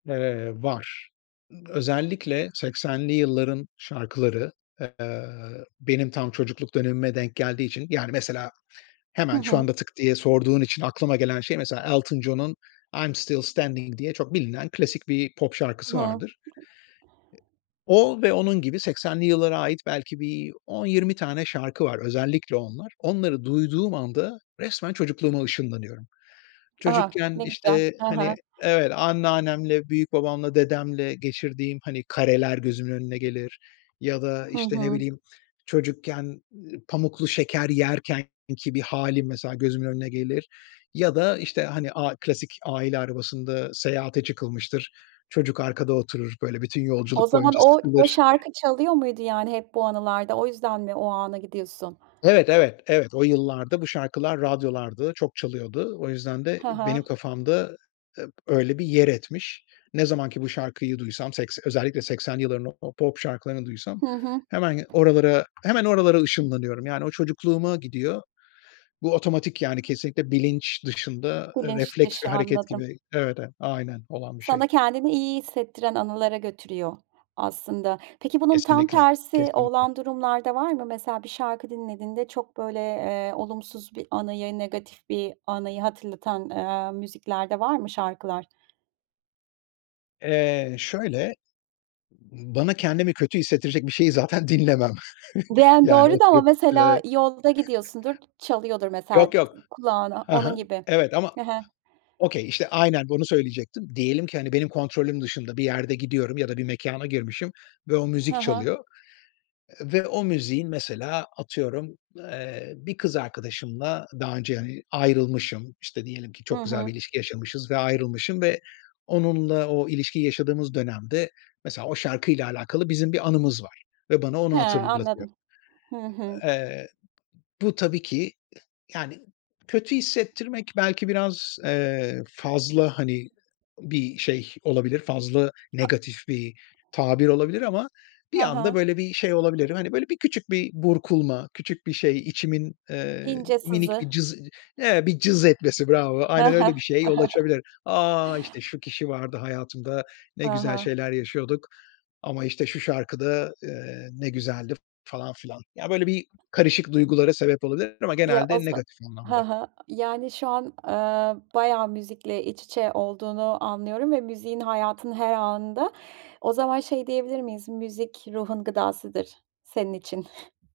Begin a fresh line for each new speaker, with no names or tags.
Eee, var. Iıı, özellikle 80'li yılların şarkıları, eee, benim tam çocukluk dönemime denk geldiği için...Yani, mesela
Hı
hemen şu
hı.
anda tık diye sorduğun için aklıma gelen şey, mesela: Elton John'un "I'm Still Standing" diye çok bilinen klasik bir pop
Hı
şarkısı
hı.
vardır. E o ve onun gibi 80'li yıllara ait belki bir 10-20 tane şarkı var, özellikle onlar. Onları duyduğum anda resmen çocukluğuma ışınlanıyorum.
A!
Çocukken,
Ne güzel.
işte,
Hı
hani
hı.
evet, anneannemle, büyükbabamla, dedemle geçirdiğim, hani, kareler gözümün önüne gelir. Ya da,
Hı
işte, ne
hı.
bileyim, çocukken pamuklu şeker yerkenki bir hâlim mesela gözümün önüne gelir. Ya da, işte, hani a klasik aile arabasında seyahate çıkılmıştır, çocuk arkada oturur, böyle, bütün
O
yolculuk
zaman
boyunca
o o
sıkılır.
şarkı çalıyor muydu yani hep bu anılarda? O yüzden mi o ana gidiyorsun?
Evet, evet, evet. O yıllarda bu şarkılar radyolardı, çok çalıyordu. O yüzden de
Hı
benim
hı.
kafamda, ııı, öyle bir yer etmiş. Ne zaman ki bu şarkıyı duysam sekse özellikle 80 yılların o pop şarkılarını duysam
Hı hı.
hemen ge oralara, hemen oralara ışınlanıyorum. Yani, o çocukluğuma gidiyor. Bu otomatik yani, kesinlikle bilinç dışında
Bilinç
refleks ve
dışı
hareket
anladım.
gibi. Evet, e aynen, olan bir şey.
Sana kendini iyi hissettiren anılara götürüyor aslında. Peki bunun tam
Kesinlikle,
tersi
kesinlikle.
olan durumlarda var mı? Mesela bir şarkı dinlediğinde çok, böyle, eee, olumsuz bir anıyı, negatif bir anıyı hatırlatan, eee, müzikler de var mı şarkılar?
Eee, şöyle: Bana kendimi kötü hissettirecek bir şeyi zaten dinlemem.
Diyen
Yani
doğru da ama
oturup,
mesela
ııı
yolda gidiyorsundur, çalıyordur mesela
Yok yok.
kulağına.
Ha
Onun
ha.
gibi.
Evet ama,
Hı hı.
okay işte, aynen bunu söyleyecektim. Diyelim ki, hani, benim kontrolüm dışında bir yerde gidiyorum ya da bir mekâna girmişim ve o
Hı
müzik
hı.
çalıyor. Ve o müziğin, mesela atıyorum, eee, bir kız arkadaşımla daha önce, hani, ayrılmışım. İşte, diyelim ki
Hı
çok güzel bir
hı.
ilişki yaşamışız ve ayrılmışım. Ve onunla o ilişkiyi yaşadığımız dönemde mesela o şarkıyla alakalı bizim bir anımız var. Ve bana onu
He,
hatırlatıyor.
anladım. Hı hı.
Eee, bu tabii ki, yani, kötü hissettirmek belki biraz, eee, fazla, hani, bir şey olabilir, fazla
A
negatif bir tabir olabilir ama bir
Ha ha.
anda böyle bir şey olabilirim. Hani, böyle, bir küçük bir burkulma, küçük bir şey, içimin, eee,
İnce
minik
sızı.
bir cız evet, bir cız etmesi bravo,
He
aynen
he.
öyle bir şeye yol açabilir. "A! İşte, şu kişi vardı hayatımda, ne
Ha
güzel
ha.
şeyler yaşıyorduk ama, işte, şu şarkı da, eee, ne güzeldi." falan filan. Ya, böyle bir karışık duygulara sebep olabilir ama
Ya o
genelde
za
negatif
hı
anlamda.
hı. Yani, şu an, eee, bayağı müzikle iç içe olduğunu anlıyorum ve müziğin hayatının her anında. O zaman şey diyebilir miyiz, müzik ruhun gıdasıdır senin için?